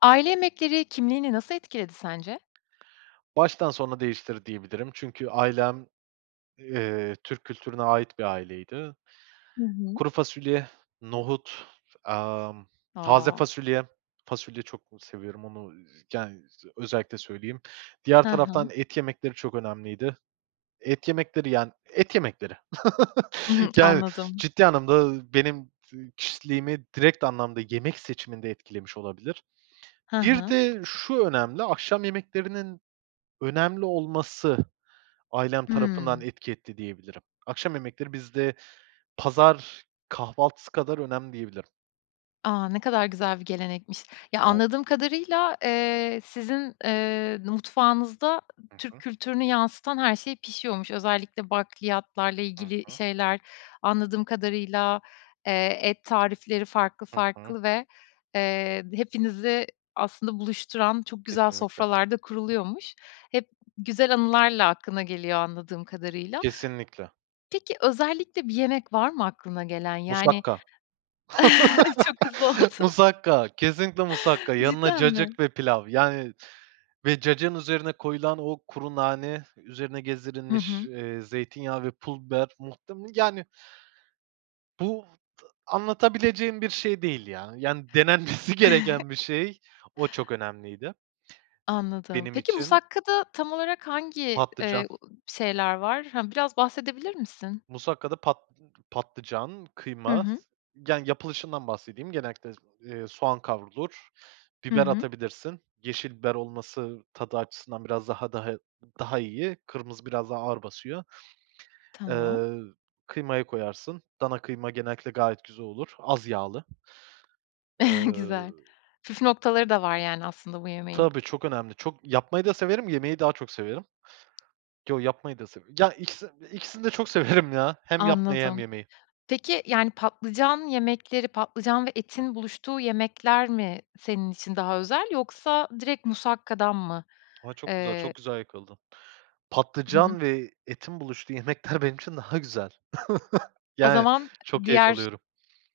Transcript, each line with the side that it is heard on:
left: Aile yemekleri kimliğini nasıl etkiledi sence?
right: Baştan sona değiştirdi diyebilirim çünkü ailem, eee, Türk kültürüne ait bir aileydi.
left: Hı hı.
right: Kuru fasulye, nohut, ımm, taze
left: A!
right: fasulye, fasulye çok ı seviyorum onu, z yani z özellikle söyleyeyim. Diğer
left: Hı hı.
right: taraftan et yemekleri çok önemliydi. Et yemekleri, yani et yemekleri.
left: Hı hı.
right: Yani
left: Anladım.
right: ciddi anlamda, ııı, benim ı kişiliğimi direkt anlamda yemek seçiminde etkilemiş olabilir.
left: Hı
right: Bir
left: hı.
right: de şu önemli, akşam yemeklerinin önemli olması ailem tarafından
left: Hıı.
right: etki etti diyebilirim. Akşam yemekleri bizde pazar kahvaltısı kadar önemli diyebilirim.
left: A, ne kadar güzel bir gelenekmiş. Ya anladığım
right: [unintelligible]
left: kadarıyla, eee, sizin, eee, mutfağınızda
right: Hı
left: Türk
right: hı.
left: kültürünü yansıtan her şey pişiyormuş. Özellikle bakliyatlarla
right: Hı
left: ilgili
right: hı.
left: şeyler anladığım kadarıyla, eee, et tarifleri farklı
right: Hı hı.
left: farklı ve, eee, hepinizi aslında buluşturan çok güzel
right: Kesinlikle.
left: sofralar da kuruluyormuş. Hep güzel anılarla aklına geliyor anladığım kadarıyla
right: Kesinlikle.
left: peki özellikle bir yemek var mı aklına gelen yani
right: Musakka.
left: Çok hızlı oldu.
right: Musakka, kesinlikle musakka, yanına
left: Cidden mi?
right: cacık ve pilav yani ve cacığın üzerine koyulan o kuru nane, üzerine
left: Hı
right: gezdirilmiş,
left: hı.
right: eee, zeytinyağı ve pul biber, muhtem yani bu t anlatabileceğim bir şey değil ya, yani denenmesi gereken bir şey. O çok önemliydi
left: Anladım.
right: benim
left: Peki
right: için.
left: musakkada tam olarak hangi,
right: Patlıcan.
left: eee, ı şeyler var? Hı biraz bahsedebilir misin?
right: Musakkada pat patlıcan,
left: Hı
right: kıyma, s
left: hı.
right: yani yapılışından bahsedeyim. Genellikle, eee, soğan kavrulur.
left: Hı
right: Biber
left: hı.
right: atabilirsin. Yeşil biber olması tadı açısından biraz daha daha i daha iyi. Kırmızı biraz daha ağır basıyor.
left: Tamam.
right: Eee, kıymayı koyarsın, dana kıyma genellikle gayet güzel olur, az yağlı. Eee
left: Güzel, püf noktaları da var yani aslında bu yemeğin.
right: Tabii çok önemli, çok yapmayı da severim, yemeyi daha çok severim. Yo yapmayı da severim, ya ikisi ikisini de çok severim ya. Hem yapmayı hem
left: Anladım.
right: yemeyi.
left: Peki yani patlıcan yemekleri, patlıcan ve
right: Hı
left: etin
right: hı.
left: buluştuğu yemekler mi senin için daha özel yoksa direkt musakkadan mı?
right: A, çok güzel,
left: Eee
right: çok güzel yakaladın.
left: Hı hı.
right: Patlıcan ve etin buluştuğu yemekler benim için daha güzel.
left: O
right: Yani
left: zaman
right: çok keyif
left: diğer
right: alıyorum.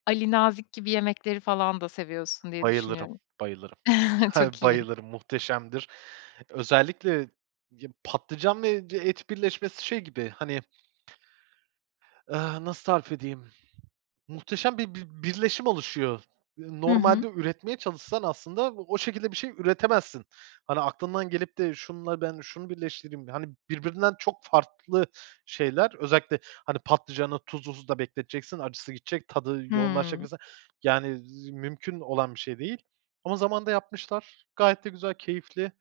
left: Ali Nazik gibi yemekleri falan da seviyorsun diye
right: Bayılırım,
left: düşünüyorum.
right: bayılırım. Yani
left: Çok iyi.
right: bayılırım, muhteşemdir. Özellikle ya patlıcan ve d et birleşmesi şey gibi, hani ııı, nasıl tarif edeyim? Muhteşem bir bir birleşim oluşuyor. Iıı,
left: Hı hı.
right: normalde üretmeye çalışsan aslında o şekilde bir şey üretemezsin. "Hani aklından gelip de şununla ben şunu birleştireyim." hani birbirinden çok farklı şeyler. Özellikle, hani patlıcanı tuzlu suda bekleteceksin, acısı gidecek, tadı yoğunlaşacak
left: Hıı.
right: mesela, yani, z mümkün olan bir şey değil ama zamanında yapmışlar. Gayet de güzel, keyifli.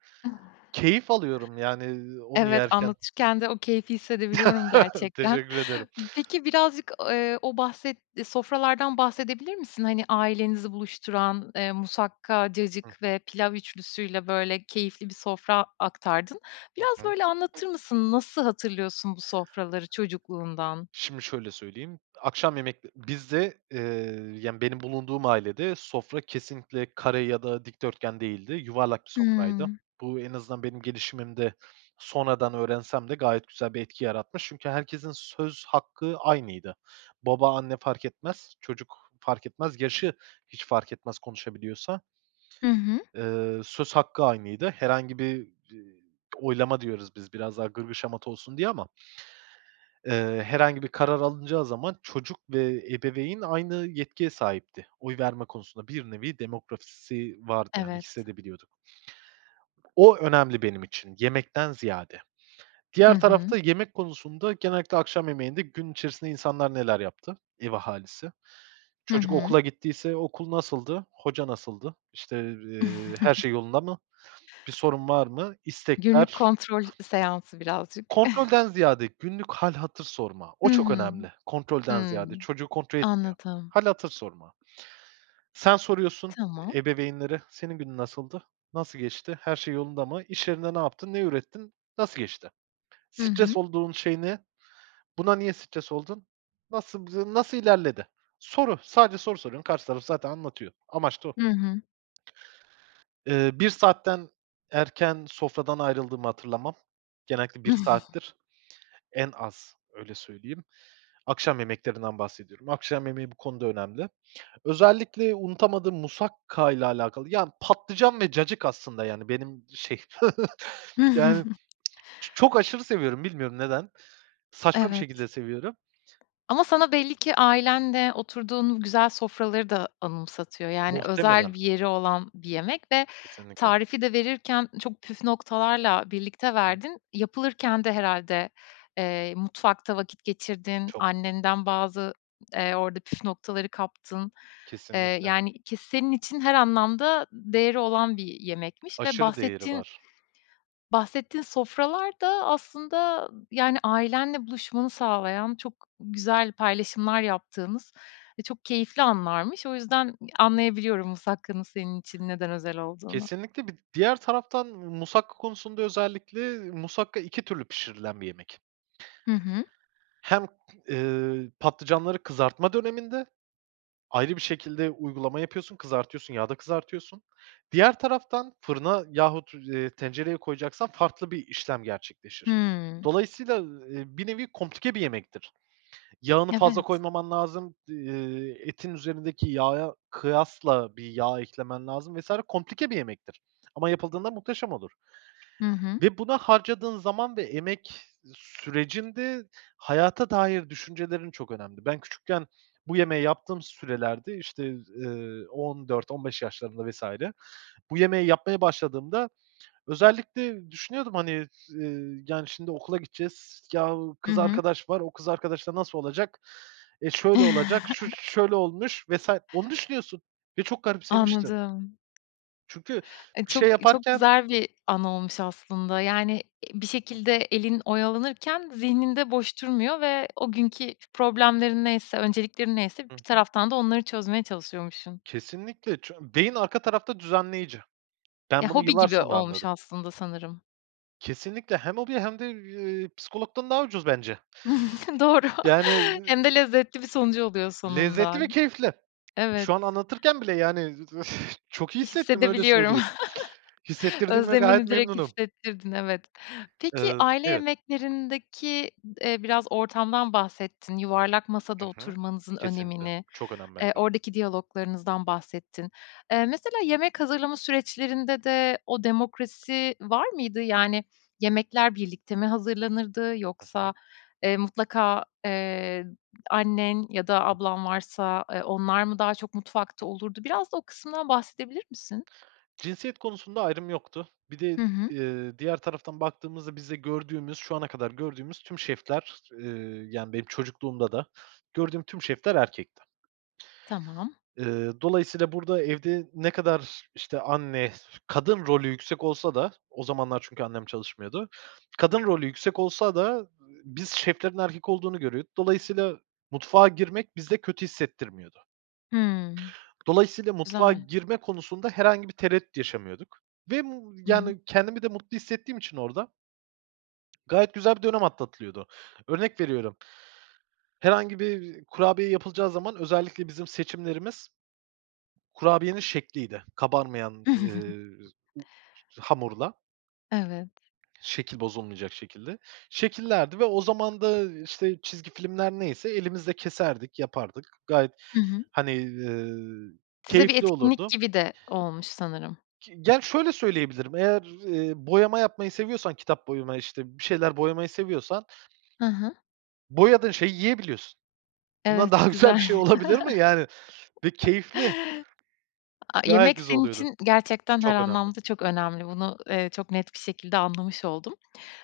right: Keyif alıyorum yani, ııı, onu
left: Evet
right: yerken.
left: anlatırken de o keyfi hissedebiliyorum gerçekten.
right: Teşekkür ederim.
left: Peki birazcık, i eee, o bahsetti sofralardan bahsedebilir misin? Hani ailenizi buluşturan, eee, musakka,
right: Hı
left: cacık
right: hı.
left: ve pilav ûçlüsüyle, böyle, keyifli bir sofra aktardın.
right: Hı
left: Biraz,
right: hı.
left: böyle, anlatır mısın? Nasıl hatırlıyorsun bu sofraları çocukluğundan?
right: Şimdi şöyle söyleyeyim, akşam yemekte bizde, eee, yani, benim bulunduğum ailede sofra kesinlikle kare ya da dikdörtgen değildi. Yuvarlak bir sofraydı.
left: Hıı.
right: Bu, en azından benim gelişimimde sonradan öğrensem de gayet güzel bir etki yaratmış çünkü herkesin söz hakkı aynıydı. Baba, anne fark etmez; çocuk fark etmez, yaşı hiç fark etmez, konuşabiliyorsa
left: Hı hı.
right: eee söz hakkı aynıydı. Herhangi bir d oylama diyoruz biz biraz daha gırgır şamata olsun diye ama eee herhangi bir karar alınacağı zaman çocuk ve ebeveyn aynı yetkiye sahipti. Oy verme konusunda bir nevi demokrasi vardı yani
left: Evet.
right: hissedebiliyorduk. O önemli benim için yemekten ziyade.
left: Hı
right: Diğer
left: hı.
right: tarafta yemek konusunda genellikle akşam yemeğinde gün içerisinde insanlar neler yaptı, ev ahalisi.
left: Hı
right: Çocuk
left: hı.
right: okula gittiyse okul nasıldı? Hoca nasıldı? İşte, eee, her şey yolunda mı, bir sorun var mı?
left: Günlük
right: İstekler
left: kontrol seansı birazcık.
right: Kontrolden ziyade günlük hâl hatır sorma. O
left: Hı
right: çok
left: hı.
right: önemli. Kontrolden
left: Hıı.
right: ziyade çocuğu kontrol etmiyor.
left: Anladım.
right: Hâl hatır sorma. Sen soruyorsun
left: Tamam.
right: ebeveynlere, "Senin günün nasıldı? Nasıl geçti? Her şey yolunda mı? İş yerinde ne yaptın? Ne ürettin? Nasıl geçti?
left: Hı
right: Stres
left: hı.
right: olduğun şey ne? Buna niye stres oldun? Nasıl, b nasıl ilerledi?" Soru, sadece soru soruyorsun. Karşı taraf zaten anlatıyor. Amaç da o.
left: Hı hı.
right: Eee, 1 saatten erken sofradan ayrıldığımı hatırlamam. Genellikle 1 saattir en az, öyle söyleyeyim. Akşam yemeklerinden bahsediyorum. Akşam yemeği bu konuda önemli. Özellikle unutamadığım musakka ile alakalı, yani patlıcan ve cacık aslında, yani benim şey, yani çok aşırı seviyorum bilmiyorum neden? Saçma bir
left: Evet.
right: şekilde seviyorum.
left: Ama sana belli ki ailenle oturduğun o güzel sofraları da anımsatıyor. Yani, özel
right: Muhtemelen.
left: bir yeri olan bir yemek ve
right: Kesinlikle.
left: tarifi de verirken çok püf noktalarla
right: Hı
left: birlikte
right: hı.
left: verdin. Yapılırken de herhâlde, eee, mutfakta vakit geçirdin,
right: Çok.
left: annenden bazı, eee, orada püf noktaları kaptın. Eee,
right: Kesinlikle.
left: yani ki senin için her anlamda değeri olan bir yemekmiş ve
right: Aşırı değeri
left: bahsettiğin
right: var.
left: bahsettiğin sofralar da aslında, ı yani, ailenle buluşmanı sağlayan çok güzel paylaşımlar yaptığınız ve çok keyifli anlarmış. O yüzden ı anlayabiliyorum musakkanın senin için neden özel olduğunu.
right: Kesinlikle, bir d diğer taraftan musakka konusunda özellikle musakka 2 türlü pişirilen bir yemek
left: Hı hı.
right: hem, ııı, patlıcanları kızartma döneminde ayrı bir şekilde uygulama yapıyorsun, kızartıyorsun, yağda kızartıyorsun. Diğer taraftan fırına yahut, eee, tencereye koyacaksan farklı bir işlem gerçekleşir.
left: Hıı.
right: Dolayısıyla, ııı, bir nevi komplike bir yemektir. Yağını fazla
left: Evet.
right: koymaman lazım, d eee, etin üzerindeki yağa kıyasla bir yağ eklemen lazım vs. komplike bir yemektir ama yapıldığında muhteşem olur
left: Hı hı.
right: ve buna harcadığın zaman ve emek sürecinde hayata dair düşüncelerin çok önemli. Ben küçükken bu yemeği yaptığım sürelerde işte, z eee, 14-15 yaşlarında vs. bu yemeği yapmaya başladığımda özellikle düşünüyordum, hani, eee, "Yani şimdi okula gideceğiz. Yahu
left: Hı
right: kız
left: hı.
right: arkadaş var, o kız arkadaşla nasıl olacak e, şöyle olacak, şu şöyle olmuş vs." Onu düşünüyorsun ve çok garipsemiştim.
left: Anladım.
right: Çünkü
left: E,
right: bir
left: çok
right: şey
left: çok
right: yaparken
left: güzel bir anı olmuş aslında, yani, eee, bir
right: Hı
left: şekilde
right: hı.
left: elin oyalanırken zihnin de boş durmuyor ve o günkü problemlerin neyse, önceliklerin neyse
right: Hı
left: bir
right: hı.
left: taraftan da onları çözmeye çalışıyormuşsun.
right: Kesinlikle, ç beyin arka tarafta düzenleyici.
left: Ya
right: Ben bunu
left: hobi
right: yıllar
left: gibi
right: sonra
left: olmuş
right: anladım.
left: aslında sanırım.
right: Kesinlikle hem hobi hem de, ııı, psikologdan daha ucuz bence.
left: Doğru.
right: Yani, ııı
left: Hem de lezzetli bir sonucu oluyor
right: Lezzetli
left: sonunda.
right: ve keyifli.
left: Evet.
right: Şu an anlatırken bile, yani öf, çok iyi
left: Eee,
right: hissettim, öyle
left: hissedebiliyorum.
right: söyleyeyim. Hissettirdiğime gayet
left: Özlemini direkt
right: memnunum.
left: hissettirdin, evet. Peki
right: Iıı,
left: aile
right: evet.
left: yemeklerindeki d eee, biraz ortamdan bahsettin, yuvarlak masada
right: Hı hı.
left: oturmanızın
right: Kesinlikle
left: önemini,
right: çok önemli
left: eee,
right: bence.
left: oradaki diyaloglarınızdan bahsettin. Eee, mesela yemek hazırlama süreçlerinde de o demokrasi var mıydı? Yani, yemekler birlikte mi hazırlanırdı
right: Hı hı.
left: yoksa, eee, mutlaka, eee, annen ya da ablan varsa, eee, onlar mı daha çok mutfakta
right: [unintelligible]
left: olurdu? Biraz da o kısımdan bahsedebilir misin?
right: Cinsiyet konusunda ayrım yoktu. Bir de,
left: Hı hı.
right: ııı, diğer taraftan baktığımızda bizde gördüğümüz, şu ana kadar gördüğümüz tüm şefler, ııı, yani, benim çocukluğumda da gördüğüm tüm şefler erkekti.
left: Tamam.
right: Iıı, dolayısıyla burada evde ne kadar işte anne, kadın rolü yüksek olsa da, o zamanlar çünkü annem çalışmıyordu, kadın rolü yüksek olsa da, ııı, biz şeflerin erkek olduğunu görüyorduk. Dolayısıyla mutfağa girmek bizde kötü hissettirmiyordu.
left: Hımm.
right: Dolayısıyla mutfağa
left: Güzel.
right: girme konusunda herhangi bir tereddüt yaşamıyorduk ve, ımm,
left: Hı hı.
right: yani, kendimi de mutlu hissettiğim için orada. Gayet güzel bir dönem atlatılıyordu. Örnek veriyorum. Herhangi bir, ııı, kurabiye yapılacağı zaman özellikle bizim seçimlerimiz kurabiyenin şekliydi kabarmayan, ııı, z u hamurla
left: Evet.
right: şekil bozulmayacak şekilde şekillerdi ve o zaman da, ııı, işte çizgi filmler neyse elimizle keserdik, yapardık. Gayet,
left: Hı hı.
right: hani, ııı,
left: Size bir
right: keyifli
left: etkinlik
right: olurdu.
left: gibi de olmuş sanırım.
right: Ki ge ya, şöyle söyleyebilirim, eğer, eee, boyama yapmayı seviyorsan, kitap boyama işte bir şeyler boyamayı seviyorsan
left: Hı hı.
right: boyadığın şeyi yiyebiliyorsun. Bundan
left: Evet
right: daha güzel
left: güzel.
right: bir şey olabilir mi, yani, ve keyifli.
left: A
right: Gayet
left: yemek
right: güzel
left: senin
right: oluyordu,
left: için gerçekten her
right: çok önemli.
left: anlamda çok önemli. Bunu, eee, çok net şekilde anlamış oldum.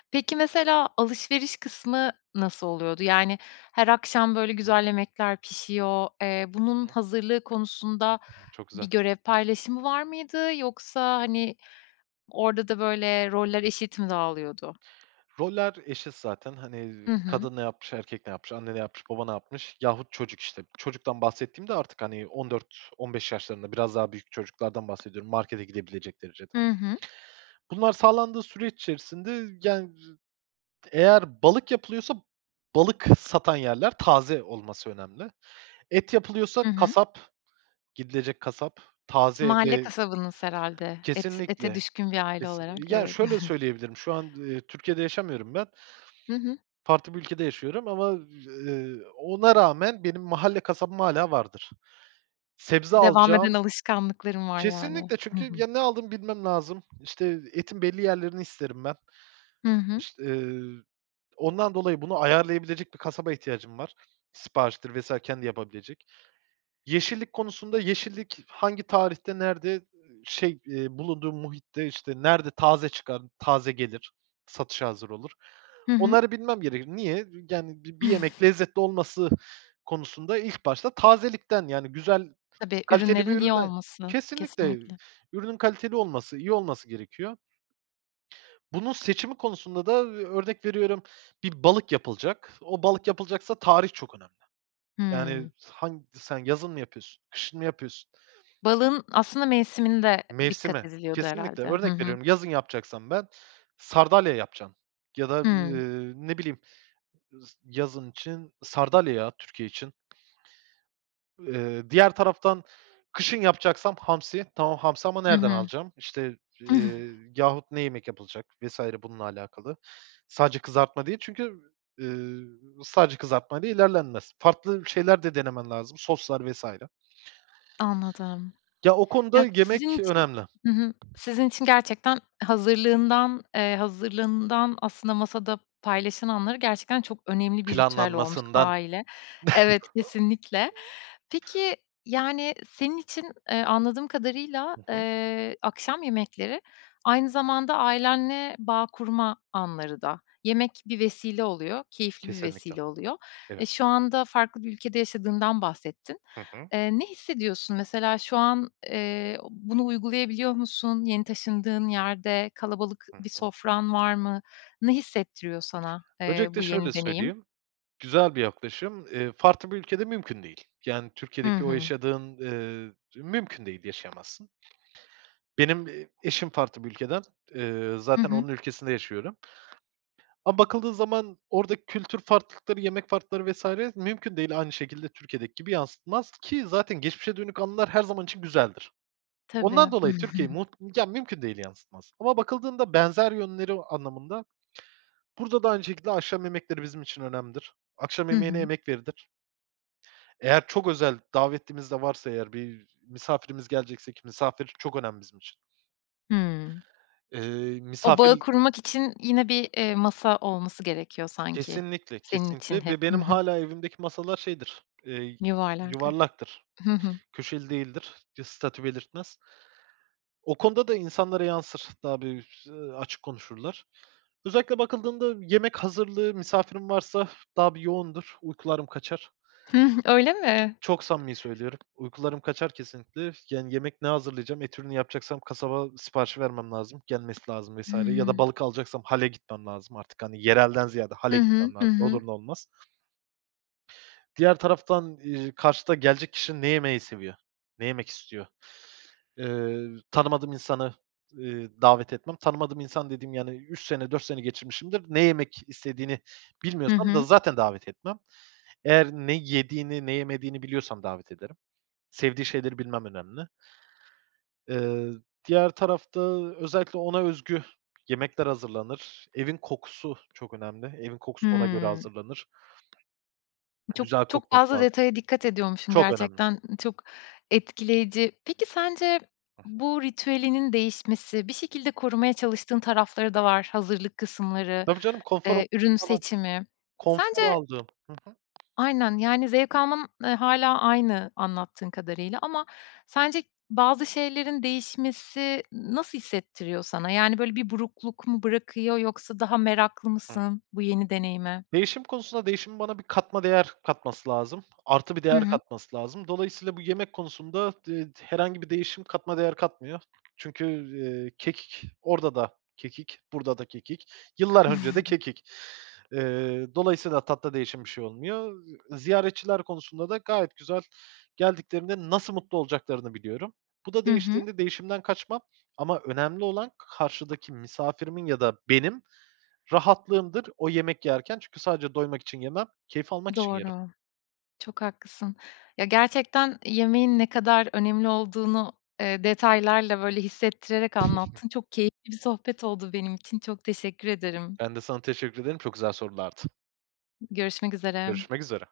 left: Peki, mesela alışveriş kısmı nasıl oluyordu? Yani, her akşam böyle
right: Hı.
left: güzel yemekler pişiyor, eee, bunun
right: Hı.
left: hazırlığı konusunda
right: Çok güzel.
left: bir görev paylaşımı var mıydı? Yoksa, hani, orada da böyle roller eşit mi dağılıyordu?
right: Roller eşit zaten. Hani, ııı,
left: Hı hı.
right: kadın ne yapmış, erkek ne yapmış, anne ne yapmış, baba ne yapmış yahut çocuk işte. Çocuktan bahsettiğim de artık hani 14-15 yaşlarında, biraz daha büyük çocuklardan bahsediyorum, markete gidebilecek derecede.
left: Hı hı.
right: Bunlar sağlandığı süreç içerisinde, yani, ııı, z eğer balık yapılıyorsa balık satan yerler taze olması önemli. Et yapılıyorsa
left: Hı hı.
right: kasap, gidilecek kasap, taze
left: Mahalle
right: ve
left: kasabanız herhâlde. Et ete
right: kesinlikle,
left: düşkün bir aile olarak
right: kesin ya,
left: evet.
right: şöyle söyleyebilirim şu an, ııı, Türkiye'de yaşamıyorum ben.
left: Hı hı.
right: Farklı bir ülkede yaşıyorum ama, ııı, ona rağmen benim mahalle kasabım hâlâ vardır. Sebze
left: Devam eden
right: alacağım
left: alışkanlıkların var yani.
right: Kesinlikle
left: Hı
right: çünkü
left: hı.
right: ya, ne aldığımı bilmem lazım, işte etin belli yerlerini isterim ben.
left: Hı hı.
right: İş ııı, ondan dolayı bunu ayarlayabilecek bir kasaba ihtiyacım var. Sipariştir vs. kendi yapabilecek. Yeşillik konusunda yeşillik hangi tarihte nerede, şey, eee, bulunduğu muhitte, işte, nerede taze çıkar, taze gelir, satışa hazır olur.
left: Hı hı.
right: Onları bilmem gerekir. Niye? Yani, bi bir yemek lezzetli olması konusunda ilk başta tazelikten, yani, güzel,
left: Tabii,
right: kaliteli bir
left: ürünlerin iyi
right: üründen
left: olması
right: Kesinlikle
left: kesinlikle.
right: ürünün kaliteli olması, iyi olması gerekiyor. Bunun seçimi konusunda da, ııı, örnek veriyorum, bir balık yapılacak. O balık yapılacaksa tarih çok önemli. Yani,
left: Hımm.
right: han sen yazın mı yapıyorsun, kışın mı yapıyorsun.
left: Balığın aslında mevsiminde dikkat
right: Mevsimi
left: ediliyordu
right: kesinlikle
left: herhâlde. Hı
right: örnek
left: hı.
right: veriyorum yazın yapacaksam ben sardalya yapacağım ya da,
left: Hıı.
right: ııı, ne bileyim z yazın için sardalya ya Türkiye için. Eee, diğer taraftan kışın yapacaksam hamsi. Tamam, hamsi ama
left: Hı
right: nereden
left: hı.
right: alacağım işte, eee, yahut ne yemek yapılacak vs. bununla alakalı. Sadece kızartma değil çünkü, ııı, sadece kızartma ile ilerlenmez. Farklı şeyler de denemen lazım soslar vs.
left: Anladım.
right: Ya, o konuda
left: Ya,
right: yemek
left: sizin için
right: önemli.
left: hı hı, sizin için gerçekten hazırlığından, eee, hazırlığından aslında masada paylaşılanları gerçekten çok önemli bir ritüel olmuş.
right: Planlanmasından.
left: Aile, evet, kesinlikle. Peki, yani, senin için, eee, anladığım kadarıyla,
right: Hı hı.
left: eee, akşam yemekleri aynı zamanda ailenle bağ kurma anları da yemek bir vesile oluyor keyifli bir
right: Kesinlikle,
left: vesile oluyor.
right: evet.
left: E, şu anda farklı bir ülkede yaşadığından bahsettin.
right: Hı hı.
left: Eee, ne hissediyorsun mesela şu an, eee, bunu uygulayabiliyor musun? Yeni taşındığın yerde kalabalık
right: Hı
left: bir
right: hı.
left: sofran var mı? Ne hissettiriyor sana, eee,
right: Öncelikle
left: bu
right: şöyle
left: yeni deneyim?
right: söyleyeyim, güzel bir yaklaşım, eee, farklı bir ülkede mümkün değil. Yani,
left: Hı
right: Türkiye'deki o
left: hı.
right: yaşadığın, ııı, mümkün değil, yaşayamazsın. Benim, eee, eşim farklı bir ülkeden, eee,
left: Hı
right: zaten
left: hı.
right: onun ülkesinde yaşıyorum. Ama bakıldığı zaman oradaki kültür farklılıkları, yemek farklılıkları vs. mümkün değil, aynı şekilde Türkiye'deki gibi yansıtmaz ki zaten geçmişe dönük anılar her zaman için güzeldir.
left: Tabii.
right: Ondan dolayı Türkiye'yi mut ya, mümkün değil yansıtmaz. Ama bakıldığında benzer yönleri anlamında. Burada da aynı şekilde akşam yemekleri bizim için önemlidir. Akşam
left: Hı
right: yemeğine
left: hı.
right: emek verilir. Eğer çok özel davetlimiz de varsa eğer bir misafirimiz gelecekse ki misafir çok önemli bizim için.
left: Hımm.
right: Eee,
left: O bağı
right: misafir
left: kurmak için yine bir, eee, masa olması gerekiyor sanki
right: Kesinlikle,
left: senin için
right: kesinlikle.
left: hep.
right: Ve
left: Hı
right: benim
left: hı.
right: hâlâ evimdeki masalar şeydir, eee,
left: Yuvarlak, hıı.
right: yuvarlaktır,
left: Hı hı.
right: köşeli değildir, bir statü belirtmez. O konuda da insanlara yansır, daha bir, ııı, açık konuşurlar. Özellikle bakıldığında yemek hazırlığı misafirim varsa daha bir yoğundur, uykularım kaçar.
left: Hıh, öyle mi?
right: Çok samimi söylüyorum, uykularım kaçar kesinlikle. Yani, yemek ne hazırlayacağım, et ürünü yapacaksam kasaba siparişi vermem lazım, gelmesi lazım vs. Ya da
left: Hımm.
right: balık alacaksam hale gitmem lazım artık, hani, yerelden ziyade hale
left: Hı hı,
right: gitmem lazım,
left: hı
right: ne
left: hı.
right: olur ne olmaz. Diğer taraftan, ııı, karşıda gelecek kişi ne yemeyi seviyor, ne yemek istiyor? Eee, tanımadığım insanı, eee, davet etmem, tanımadığım insan dediğim yani 3 sene, 4 sene geçirmişimdir, ne yemek istediğini
left: Hı
right: bilmiyorsam da
left: hı.
right: zaten davet etmem. Eğer ne yediğini, ne yemediğini biliyorsam davet ederim. Sevdiği şeyleri bilmem önemli. Iıı, diğer tarafta özellikle ona özgü yemekler hazırlanır, evin kokusu çok önemli, evin kokusu ona göre
left: Hımm.
right: hazırlanır.
left: Çok
right: Güzel
left: çok
right: kokması
left: fazla
right: lazım,
left: detaya dikkat ediyormuşsun
right: çok önemli.
left: gerçekten, çok etkileyici. Peki sence
right: Hı hı.
left: bu ritüelinin değişmesi bir şekilde korumaya çalıştığın tarafları da var. Hazırlık kısımları,
right: Tabii canım, konfor.
left: eee, ürün
right: [unintelligible]
left: seçimi. Sence
right: Konfor aldığım, hı hı.
left: Aynen, yani, zevk alman hâlâ aynı anlattığın kadarıyla ama sence bazı şeylerin değişmesi nasıl hissettiriyor sana? Yani, böyle bir burukluk mu bırakıyor yoksa daha meraklı mısın bu yeni deneyime?
right: Değişim konusunda değişimin bana bir katma değer katması lazım. Artı bir
left: Hı
right: değer
left: hı.
right: katması lazım. Dolayısıyla bu yemek konusunda d ııı, herhangi bir değişim katma değer katmıyor. Çünkü, eee, kekik orada da kekik, burada da kekik, yıllar önce de kekik. Eee, dolayısıyla tatta değişen bir şey olmuyor. Iıı, ziyaretçiler konusunda da gayet güzel geldiklerinde nasıl mutlu olacaklarını biliyorum. Bu da
left: Hı hı.
right: değiştiğinde değişimden kaçmam ama önemli olan karşıdaki misafirimin ya da benim rahatlığımdır o yemek yerken. Çünkü sadece doymak için yemem, keyif almak için yerim.
left: Doğru. Çok haklısın. Ya, gerçekten yemeğin ne kadar önemli olduğunu, eee, detaylarla, böyle, hissettirerek anlattın. Çok keyifli bir sohbet oldu benim için çok teşekkür ederim.
right: Ben de sana teşekkür ederim, çok güzel sorulardı.
left: Görüşmek üzere.
right: Görüşmek üzere.